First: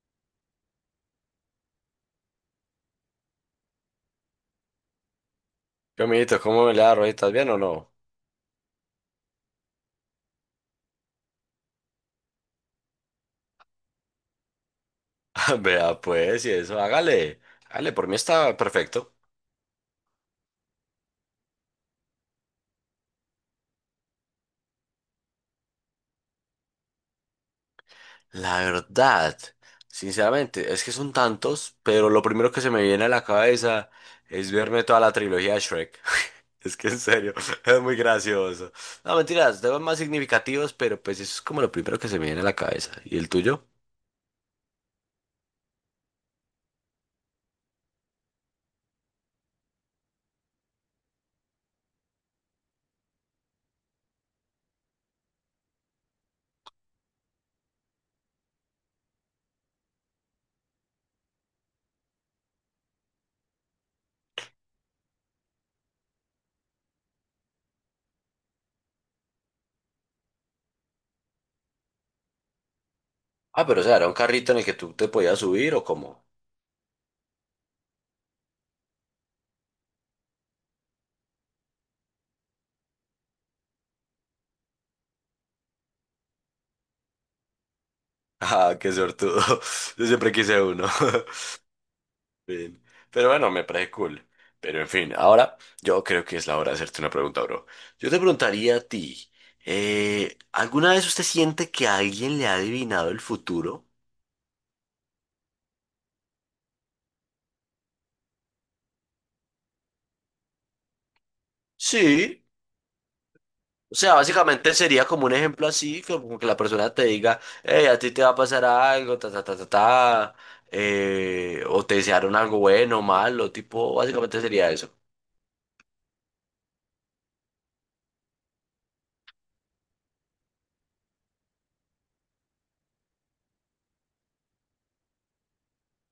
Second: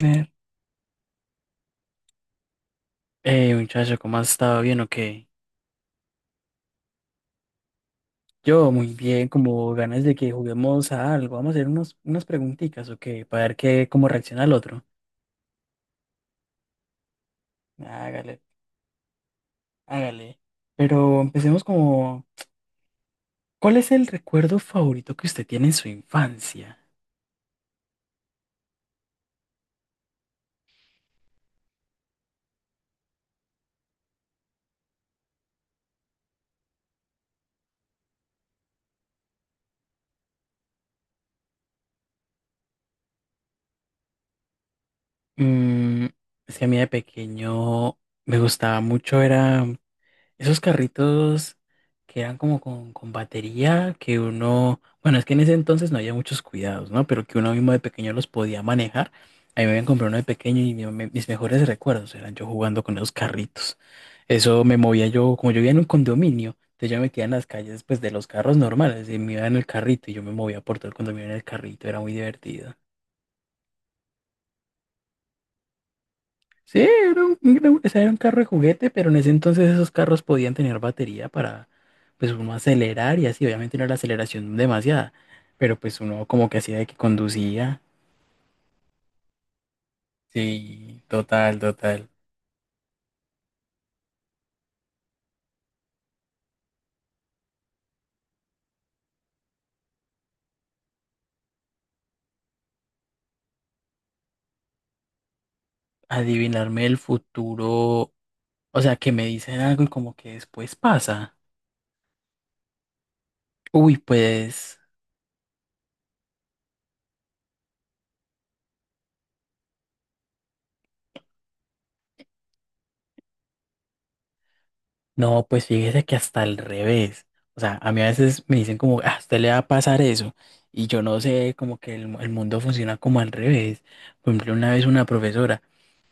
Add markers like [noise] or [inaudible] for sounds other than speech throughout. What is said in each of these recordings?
Ver. Hey, muchacho, ¿cómo has estado? ¿Bien o qué? ¿Qué, amiguito? ¿Cómo le da, Roy? ¿Estás bien o no? Yo muy bien, como ganas de que juguemos a algo. Vamos a hacer unas preguntitas, ¿o qué? Para ver cómo reacciona el otro. [laughs] Vea, pues, y eso, hágale. Hágale, por mí Hágale, está perfecto. hágale. Pero ¿cuál es el recuerdo favorito que usted tiene en su infancia? La verdad, sinceramente, es que son tantos, pero lo primero que se me viene a la cabeza es verme toda la trilogía de Shrek. [laughs] Es que en serio, [laughs] es muy gracioso. No, mentiras, temas más significativos, pero pues eso es como lo primero que se me viene a la cabeza. ¿Y el tuyo? Mm, es que a mí de pequeño me gustaba mucho, era esos carritos que eran como con batería, que uno, bueno, es que en ese entonces no había muchos cuidados, ¿no? Pero que uno mismo de pequeño los podía manejar. A mí me habían comprado uno de pequeño y mis mejores recuerdos eran yo jugando con esos carritos. Eso me movía yo, como yo vivía en un condominio, entonces yo me metía en las calles pues de los carros normales y me iba en el carrito y yo me movía por todo el condominio en el carrito, era muy divertido. Ah, pero o sea, era un carrito en el que tú te podías subir o cómo. [laughs] Sí, o sea, era un carro de juguete, pero en ese entonces esos carros podían tener batería para, pues, uno acelerar y así. Obviamente no era la aceleración demasiada, pero pues uno como que hacía de que conducía. Ah, qué sortudo. [laughs] Yo siempre quise uno. [laughs] Sí, total, total. Sí. Pero bueno, me parece cool. Pero en fin, ahora yo creo que es la hora de hacerte una pregunta, bro. Yo te preguntaría a ti, ¿alguna vez usted siente que alguien le ha adivinado el futuro? Adivinarme el futuro, o sea, que me dicen algo y como que después pasa. Sí. O Uy, sea, básicamente pues. sería como un ejemplo así, como que la persona te diga, hey, a ti te va a pasar algo, ta, ta, ta, ta, ta, o te desearon algo bueno, malo, tipo, básicamente sería eso. No, pues fíjese que hasta al revés. O sea, a mí a veces me dicen como, ah, a usted le va a pasar eso. Y yo no sé, como que el mundo funciona como al revés. Por ejemplo, una vez una profesora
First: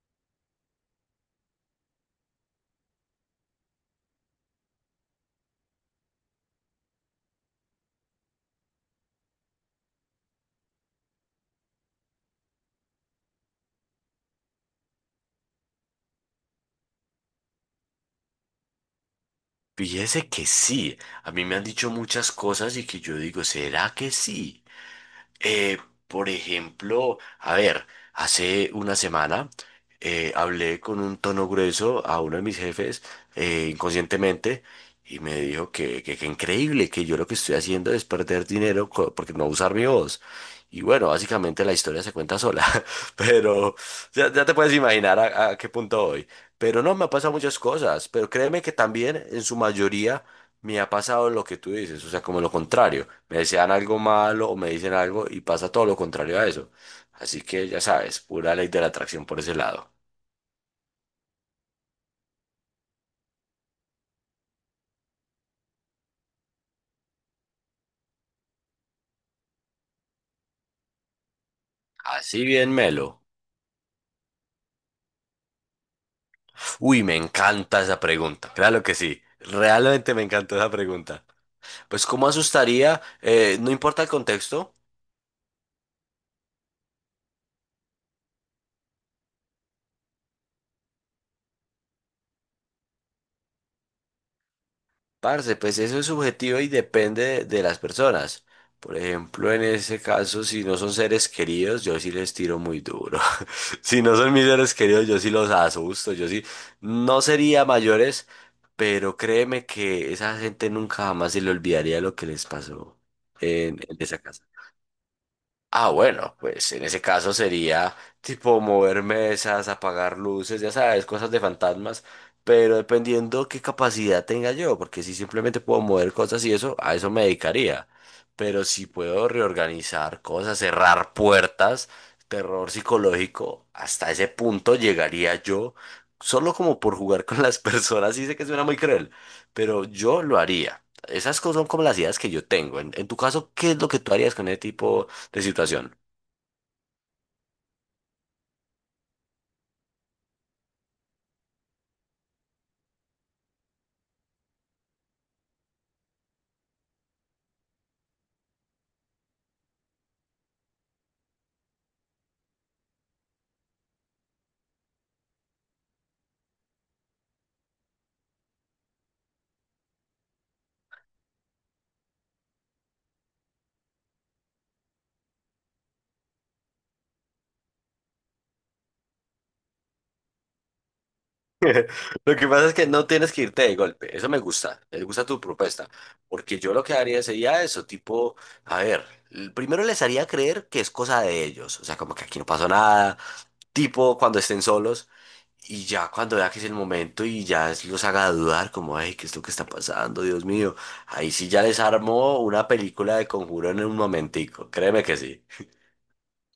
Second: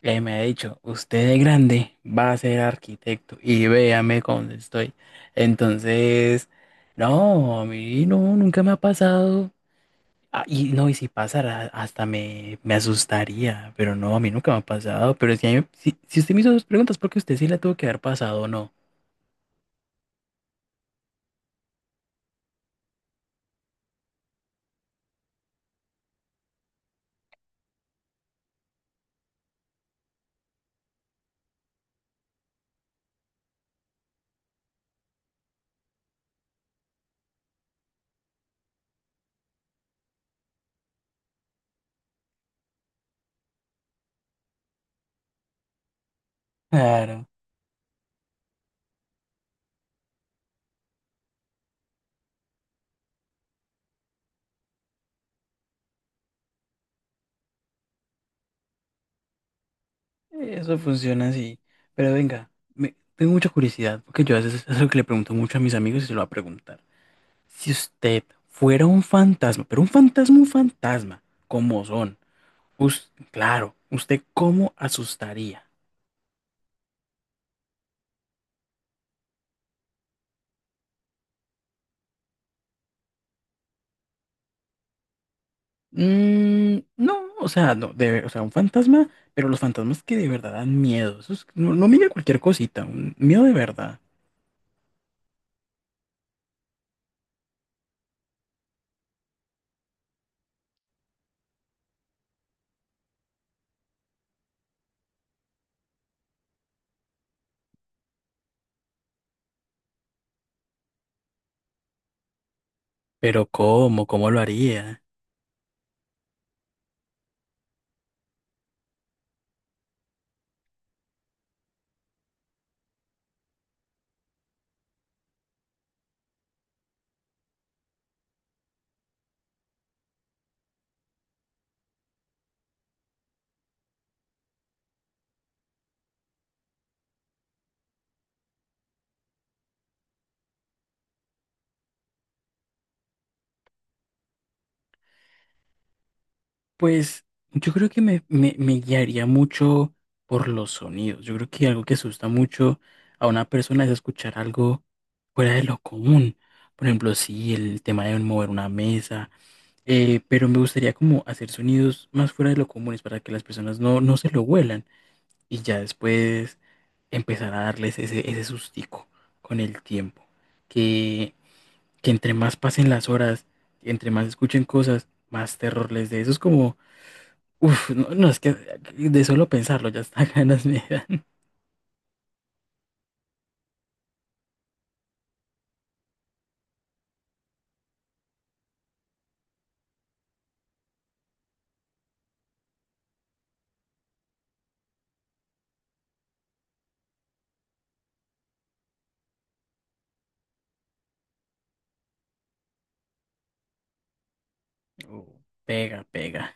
me ha dicho, usted de grande va a ser arquitecto y véame cómo estoy. Entonces, no, a mí no, nunca me ha pasado. Ah, y no, y si pasara, me asustaría. Pero no, a mí nunca me ha pasado. Pero si, si, si usted me hizo dos preguntas, porque usted sí la tuvo que haber pasado o no. Fíjese que sí, a mí me han dicho muchas cosas y que yo digo, ¿será que sí? Eh, por ejemplo, a ver, hace una semana hablé con un tono grueso a uno de mis jefes, inconscientemente, y me dijo que, que increíble, que yo lo que estoy haciendo es perder dinero co- porque no usar mi voz. Y bueno, básicamente la historia se cuenta sola, [laughs] pero ya te puedes imaginar a qué punto voy. Pero no, me han Claro, pasado muchas cosas, pero créeme que también en su mayoría me ha pasado lo que tú dices, o sea, como lo contrario. Me desean algo malo o me dicen algo y pasa todo lo contrario a eso. Así que ya sabes, pura ley de la atracción por ese lado. eso funciona así. Pero venga, tengo mucha curiosidad, porque yo a veces es algo que le pregunto mucho a mis amigos y se lo voy a preguntar. Si usted fuera un fantasma, pero un fantasma, como son? Así bien, melo. Claro, ¿usted cómo asustaría? Uy, me encanta esa pregunta. Claro que sí. Realmente me encantó esa pregunta. Pues, ¿cómo asustaría? No importa el contexto. No, o sea, no, o sea, un fantasma, pero los fantasmas que de verdad dan miedo. No, no mira cualquier cosita, un miedo de verdad. Parce, pues eso es subjetivo y depende de las personas. Por ejemplo, en ese caso, si no son seres queridos, yo sí les tiro muy duro. [laughs] Si no son mis seres queridos, yo sí los asusto. Yo sí, no sería mayores, pero créeme que esa gente nunca jamás se le olvidaría lo que les pasó Pero en ¿cómo? esa ¿Cómo lo casa. haría? Ah, bueno, pues en ese caso sería tipo mover mesas, apagar luces, ya sabes, cosas de fantasmas, pero dependiendo qué capacidad tenga yo, porque si simplemente puedo mover cosas y eso, a eso me dedicaría. Pero si puedo reorganizar cosas, cerrar puertas, terror psicológico, hasta ese punto llegaría yo, solo como por jugar con las [laughs] personas, y sé que suena muy cruel, pero yo lo haría. Esas cosas son como las ideas que yo tengo. En tu caso, ¿qué es lo que tú harías con ese tipo de situación? Pues yo creo que me guiaría mucho por los sonidos. Yo creo que algo que asusta mucho a una persona es escuchar algo fuera de lo común. Por ejemplo, sí, el tema de mover una mesa, pero me gustaría como hacer sonidos más fuera de lo comunes para que las personas no se lo huelan y ya después empezar a darles ese sustico con el tiempo. Que, que entre más pasen las horas, entre más escuchen cosas, más terror les dé. Eso es como uf, no, no, es que de solo pensarlo ya está [laughs] ganas me dan. [laughs] Lo que pasa es que no tienes que irte de golpe. Eso me gusta. Me gusta tu propuesta. Porque yo lo que haría sería eso, tipo, a ver, l- primero les haría creer que es cosa de ellos. O sea, como que aquí no pasó nada. Tipo, cuando estén solos. Y ya cuando vea que es el momento y ya es- los haga dudar, como, ay, ¿qué es lo que está pasando? Dios mío. Ahí sí ya les armo una película de conjuro en un momentico. Créeme que Oh. sí. Pega, pega.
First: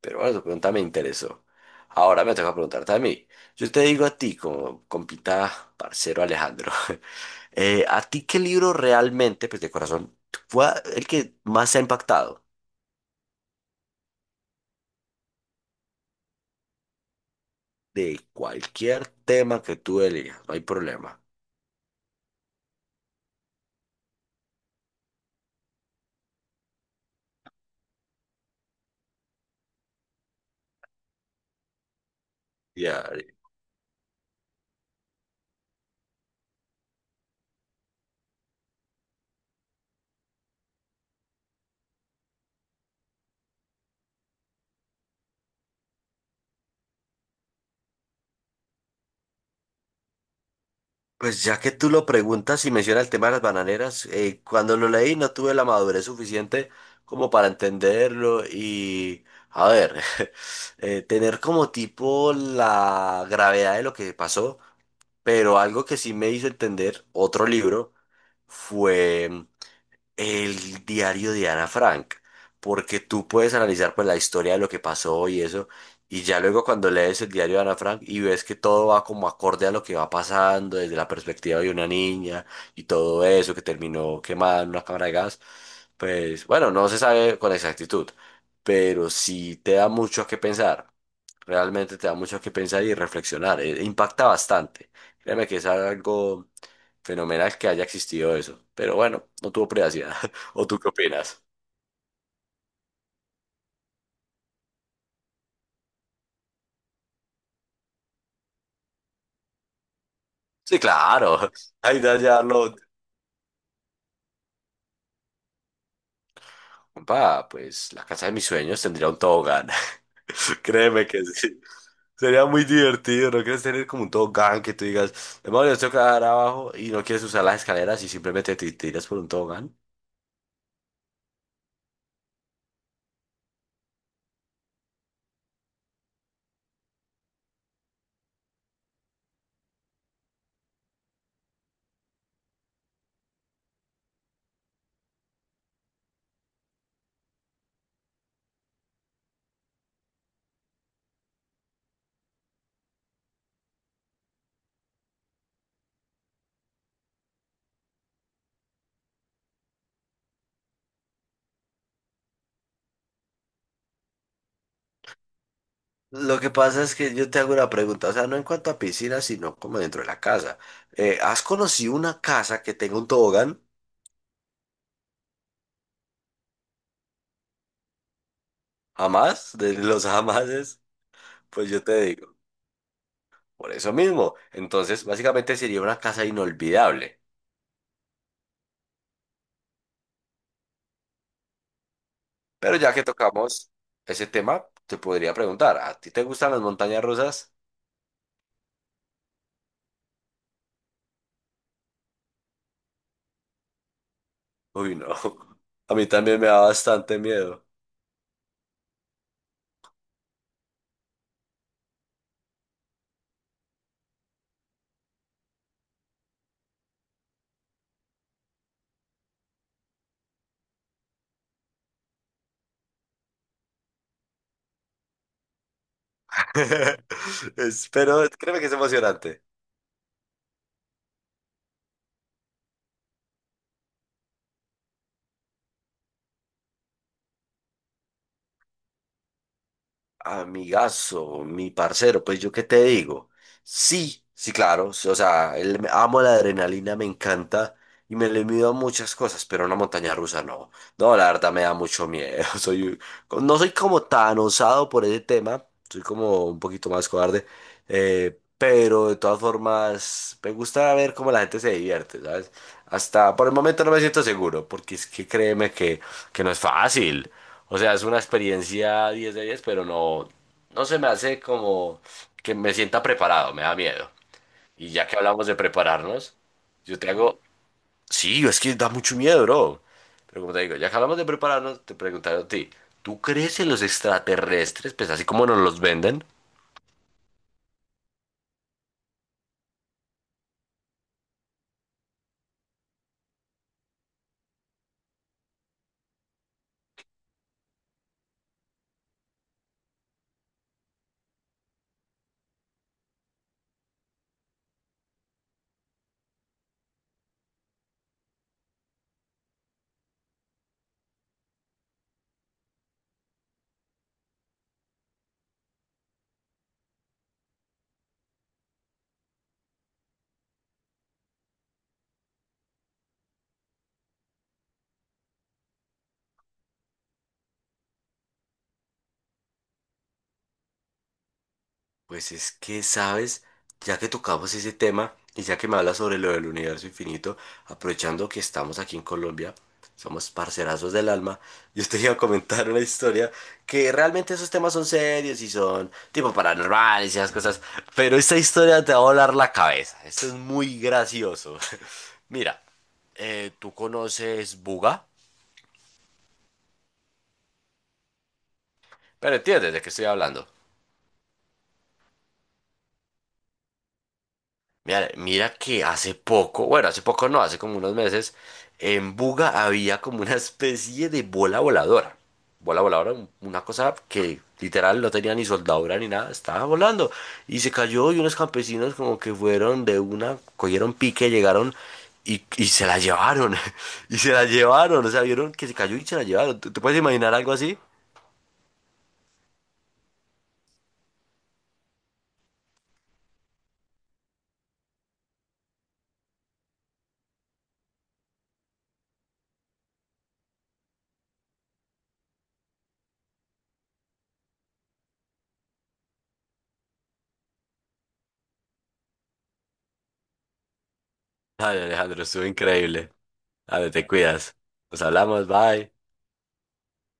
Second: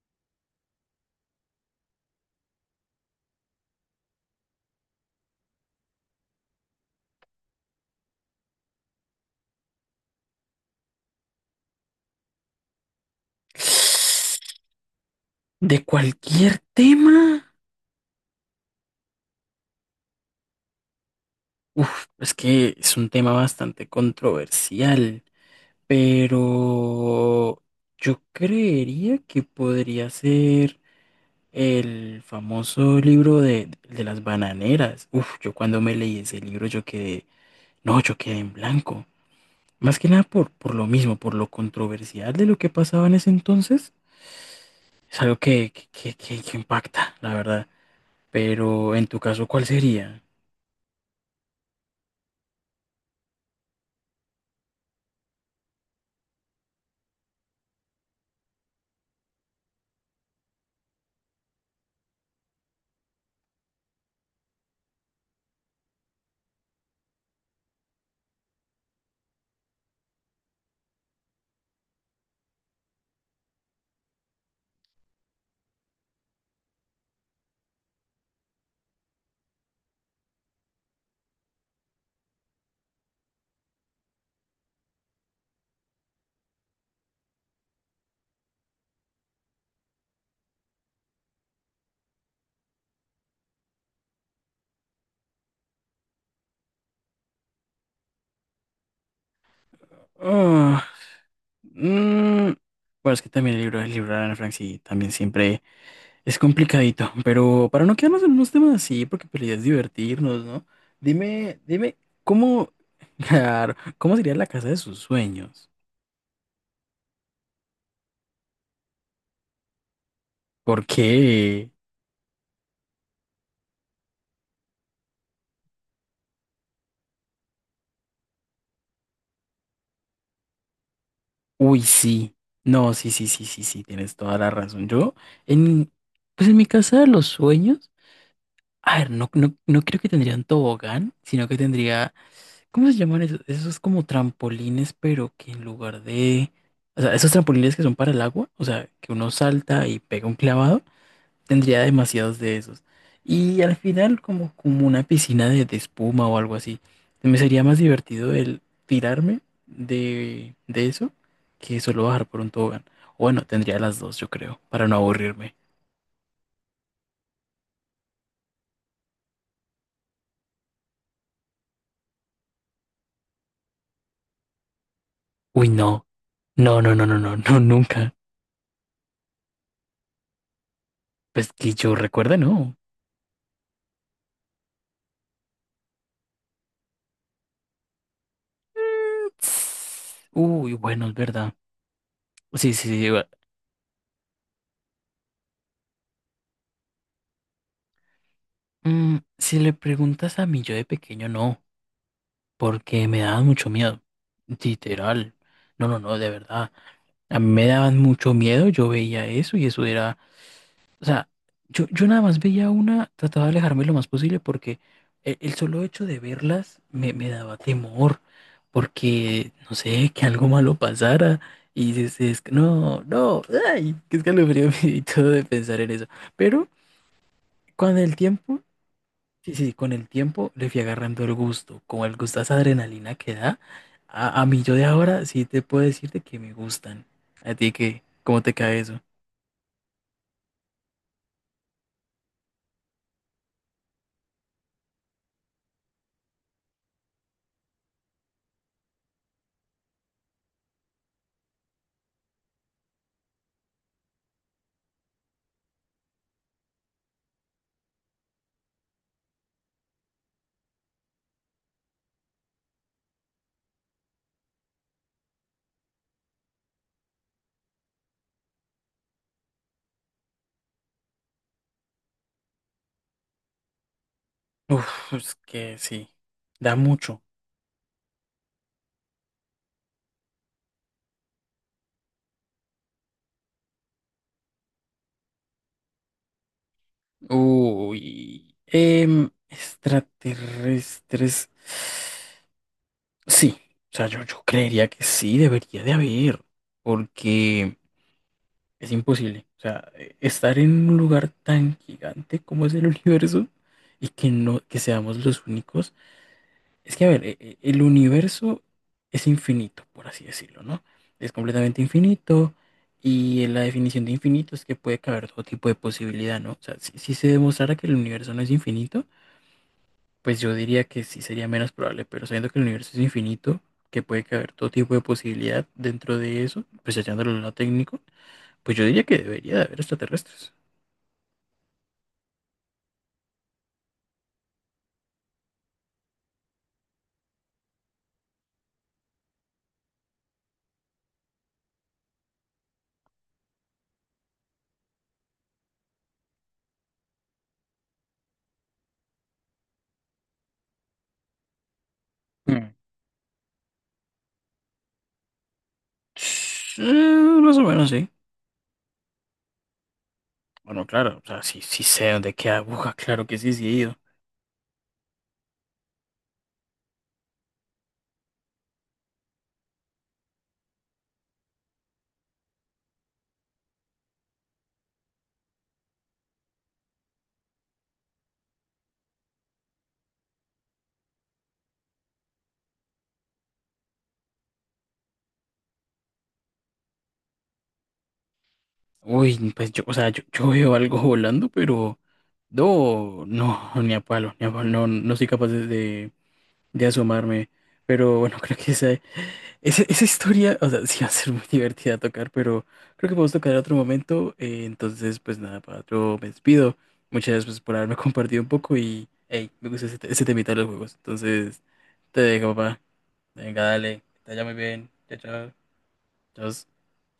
Pero bueno, tu pregunta me interesó. Ahora me toca preguntarte a mí. Yo te digo a ti, como compita parcero Alejandro, [laughs] ¿a ti qué libro realmente, pues de corazón, fue el que más te ha impactado? De cualquier tema. De cualquier tema que tú elijas, no hay problema. Uf, es que es un tema bastante controversial, pero yo creería que podría ser el famoso Ya. libro de las bananeras. Uf, yo cuando me leí ese libro yo quedé, no, yo quedé en blanco. Más que nada por lo mismo, por lo controversial de lo que pasaba en ese entonces. Es algo que impacta, la verdad. Pero en tu caso, ¿cuál sería? Pues ya que tú lo preguntas y menciona el tema de las bananeras, cuando lo leí no tuve la madurez suficiente como para entenderlo y, a ver, [laughs] tener como tipo la gravedad de lo que pasó, pero algo que sí me hizo entender otro libro fue el diario de Ana Frank, porque tú puedes analizar pues la historia de lo que pasó y eso, y ya luego cuando lees el diario de Ana Frank y ves que todo va como acorde a lo que va pasando desde la perspectiva de una niña y todo eso que terminó quemada en una cámara de gas, pues bueno, no se sabe con exactitud, pero sí te da mucho a qué pensar. Realmente te da mucho que pensar y reflexionar. Impacta bastante. Créeme que es algo fenomenal que haya existido eso. Pero bueno, no tuvo privacidad. [laughs] ¿O tú Ah, qué opinas? mm, bueno, es que también el libro de Ana Frank sí, también siempre es complicadito. Pero para no quedarnos en unos temas así, porque pues, la idea es divertirnos, ¿no? Sí, claro. Dime, [laughs] dime, Ahí ya ¿cómo, lo... [laughs] claro, cómo sería la casa de sus sueños? Compa, pues la casa de mis sueños tendría un tobogán. [laughs] Créeme que sí. Porque, Sería muy divertido, ¿no quieres tener como un tobogán que tú digas, demonios, tengo que dar abajo y no quieres usar las escaleras y simplemente te tiras por un tobogán? uy, sí. No, sí, sí, sí, sí, sí, tienes toda la razón. Yo, en, pues en mi casa de los sueños. A ver, no creo que tendría un tobogán, sino que tendría, ¿cómo se llaman esos? Esos como trampolines, pero que en lugar de, o sea, esos trampolines que son para el agua, o sea, que uno salta y pega un clavado, tendría demasiados de esos. Y al final como, como una piscina de espuma o algo así. Me sería más divertido el tirarme de eso que solo bajar por un tobogán. O bueno, tendría las dos, yo creo, para no aburrirme. Lo que pasa es que yo te hago una pregunta, o sea, no en cuanto a piscinas, sino como dentro de la casa. ¿Has conocido una casa que tenga un tobogán? Uy, no, no, no, no, no, no, [laughs] no, nunca. ¿Jamás? De los [laughs] jamases, Pues pues que yo yo te digo, recuerde, no. por eso mismo. Entonces, básicamente sería una casa inolvidable. Uy, bueno, es verdad. Sí, Pero sí, ya que sí. Tocamos ese tema, te podría preguntar, ¿a ti te gustan las montañas rusas? Mm, si le preguntas a mí yo de pequeño, no, porque me daban mucho miedo. Uy, no. Literal. No, [laughs] A no, mí no, de también me da verdad. bastante A mí me miedo. daban mucho miedo, yo veía eso y eso era... O sea, yo nada más veía una, trataba de alejarme lo más posible porque solo hecho de verlas me daba temor, porque, no sé, que algo malo pasara. Y dices, es que no, no, ay, qué escalofrío [laughs] y todo de pensar en eso. Pero [laughs] Es- con el Pero créeme tiempo, que es emocionante. sí, sí, con el tiempo le fui agarrando el gusto, como el gusto a esa adrenalina que da. A mí yo de ahora sí te puedo decirte que me gustan. ¿A ti qué? ¿Cómo te cae eso? Amigazo, mi parcero, pues yo qué te digo. Sí, sí, claro. Sí, o sea, el, amo la adrenalina, me encanta y me le mido a muchas cosas, pero una montaña rusa no. No, la verdad me da mucho miedo. [laughs] Soy, no soy como tan osado por ese tema, soy como un poquito más cobarde, pero de todas formas me gusta ver cómo la gente se divierte, ¿sabes? Hasta por el momento no me siento seguro, porque es que créeme que no es fácil. O sea, es una experiencia 10 de 10, pero no, no se me hace como que me sienta preparado, me da miedo. Y ya Uf, que es hablamos de que sí, prepararnos, da yo te mucho. hago... Sí, es que da mucho miedo, bro. Pero como te digo, ya que hablamos de prepararnos, te preguntaron a ti, ¿tú crees en los extraterrestres? Pues así como nos los venden. Uy, em, extraterrestres. Sí, o sea, yo creería que sí, debería de haber, porque es imposible. O sea, estar en un lugar tan gigante como es el [laughs] universo y que no, que seamos los únicos. Es que, a ver, el universo es infinito, por así decirlo, ¿no? Es completamente infinito. Y la definición de infinito es que puede caber todo tipo de posibilidad, ¿no? O sea, si se demostrara que el universo no es infinito, pues yo diría que sí sería menos probable, pero sabiendo que el universo es infinito, que puede caber todo tipo de posibilidad dentro de eso, pues echándolo al lado técnico, pues yo diría que debería de haber extraterrestres. Pues es que, sabes, ya que tocamos ese tema y ya que me hablas sobre lo del universo infinito, aprovechando que estamos aquí en Colombia, somos parcerazos del alma, [laughs] yo te iba a comentar una historia que realmente esos temas son serios y son tipo paranormales y esas cosas, pero esta historia te va a volar la cabeza. Esto es muy gracioso. [laughs] Mira, Mm. Tú conoces Buga, Sí, más o menos, sí. pero entiendes de qué estoy hablando. Bueno, claro, o sea, sí, sí sé dónde queda aguja, [laughs] claro que sí, sí he ido. Mira, mira que hace poco, bueno, hace poco no, hace como unos meses, en Buga había como una especie de bola voladora. Bola voladora, un- una cosa que literal no tenía ni soldadura ni nada, estaba volando. Y se cayó y unos campesinos como que fueron de una, cogieron pique, llegaron y se la llevaron. [laughs] Y se la llevaron, o sea, vieron que se cayó y se la llevaron. ¿Tú, tú puedes imaginar algo así? Uy, pues yo, o sea, yo veo algo volando, pero no, no, ni a palo, ni a palo, no, no soy capaz de de asomarme. Pero bueno, [laughs] creo que esa historia, o sea, [laughs] sí va a ser muy divertida tocar, pero creo que podemos tocar en otro momento. Entonces, pues nada, para yo me despido. Muchas gracias pues, por haberme [laughs] compartido un poco y, hey, me gusta ese temita de los juegos. Entonces, Ay, te Alejandro, estuvo dejo, papá. increíble. Venga, A ver, dale, te que te vaya muy cuidas. bien. Nos Chao, chao. hablamos, bye. Chao.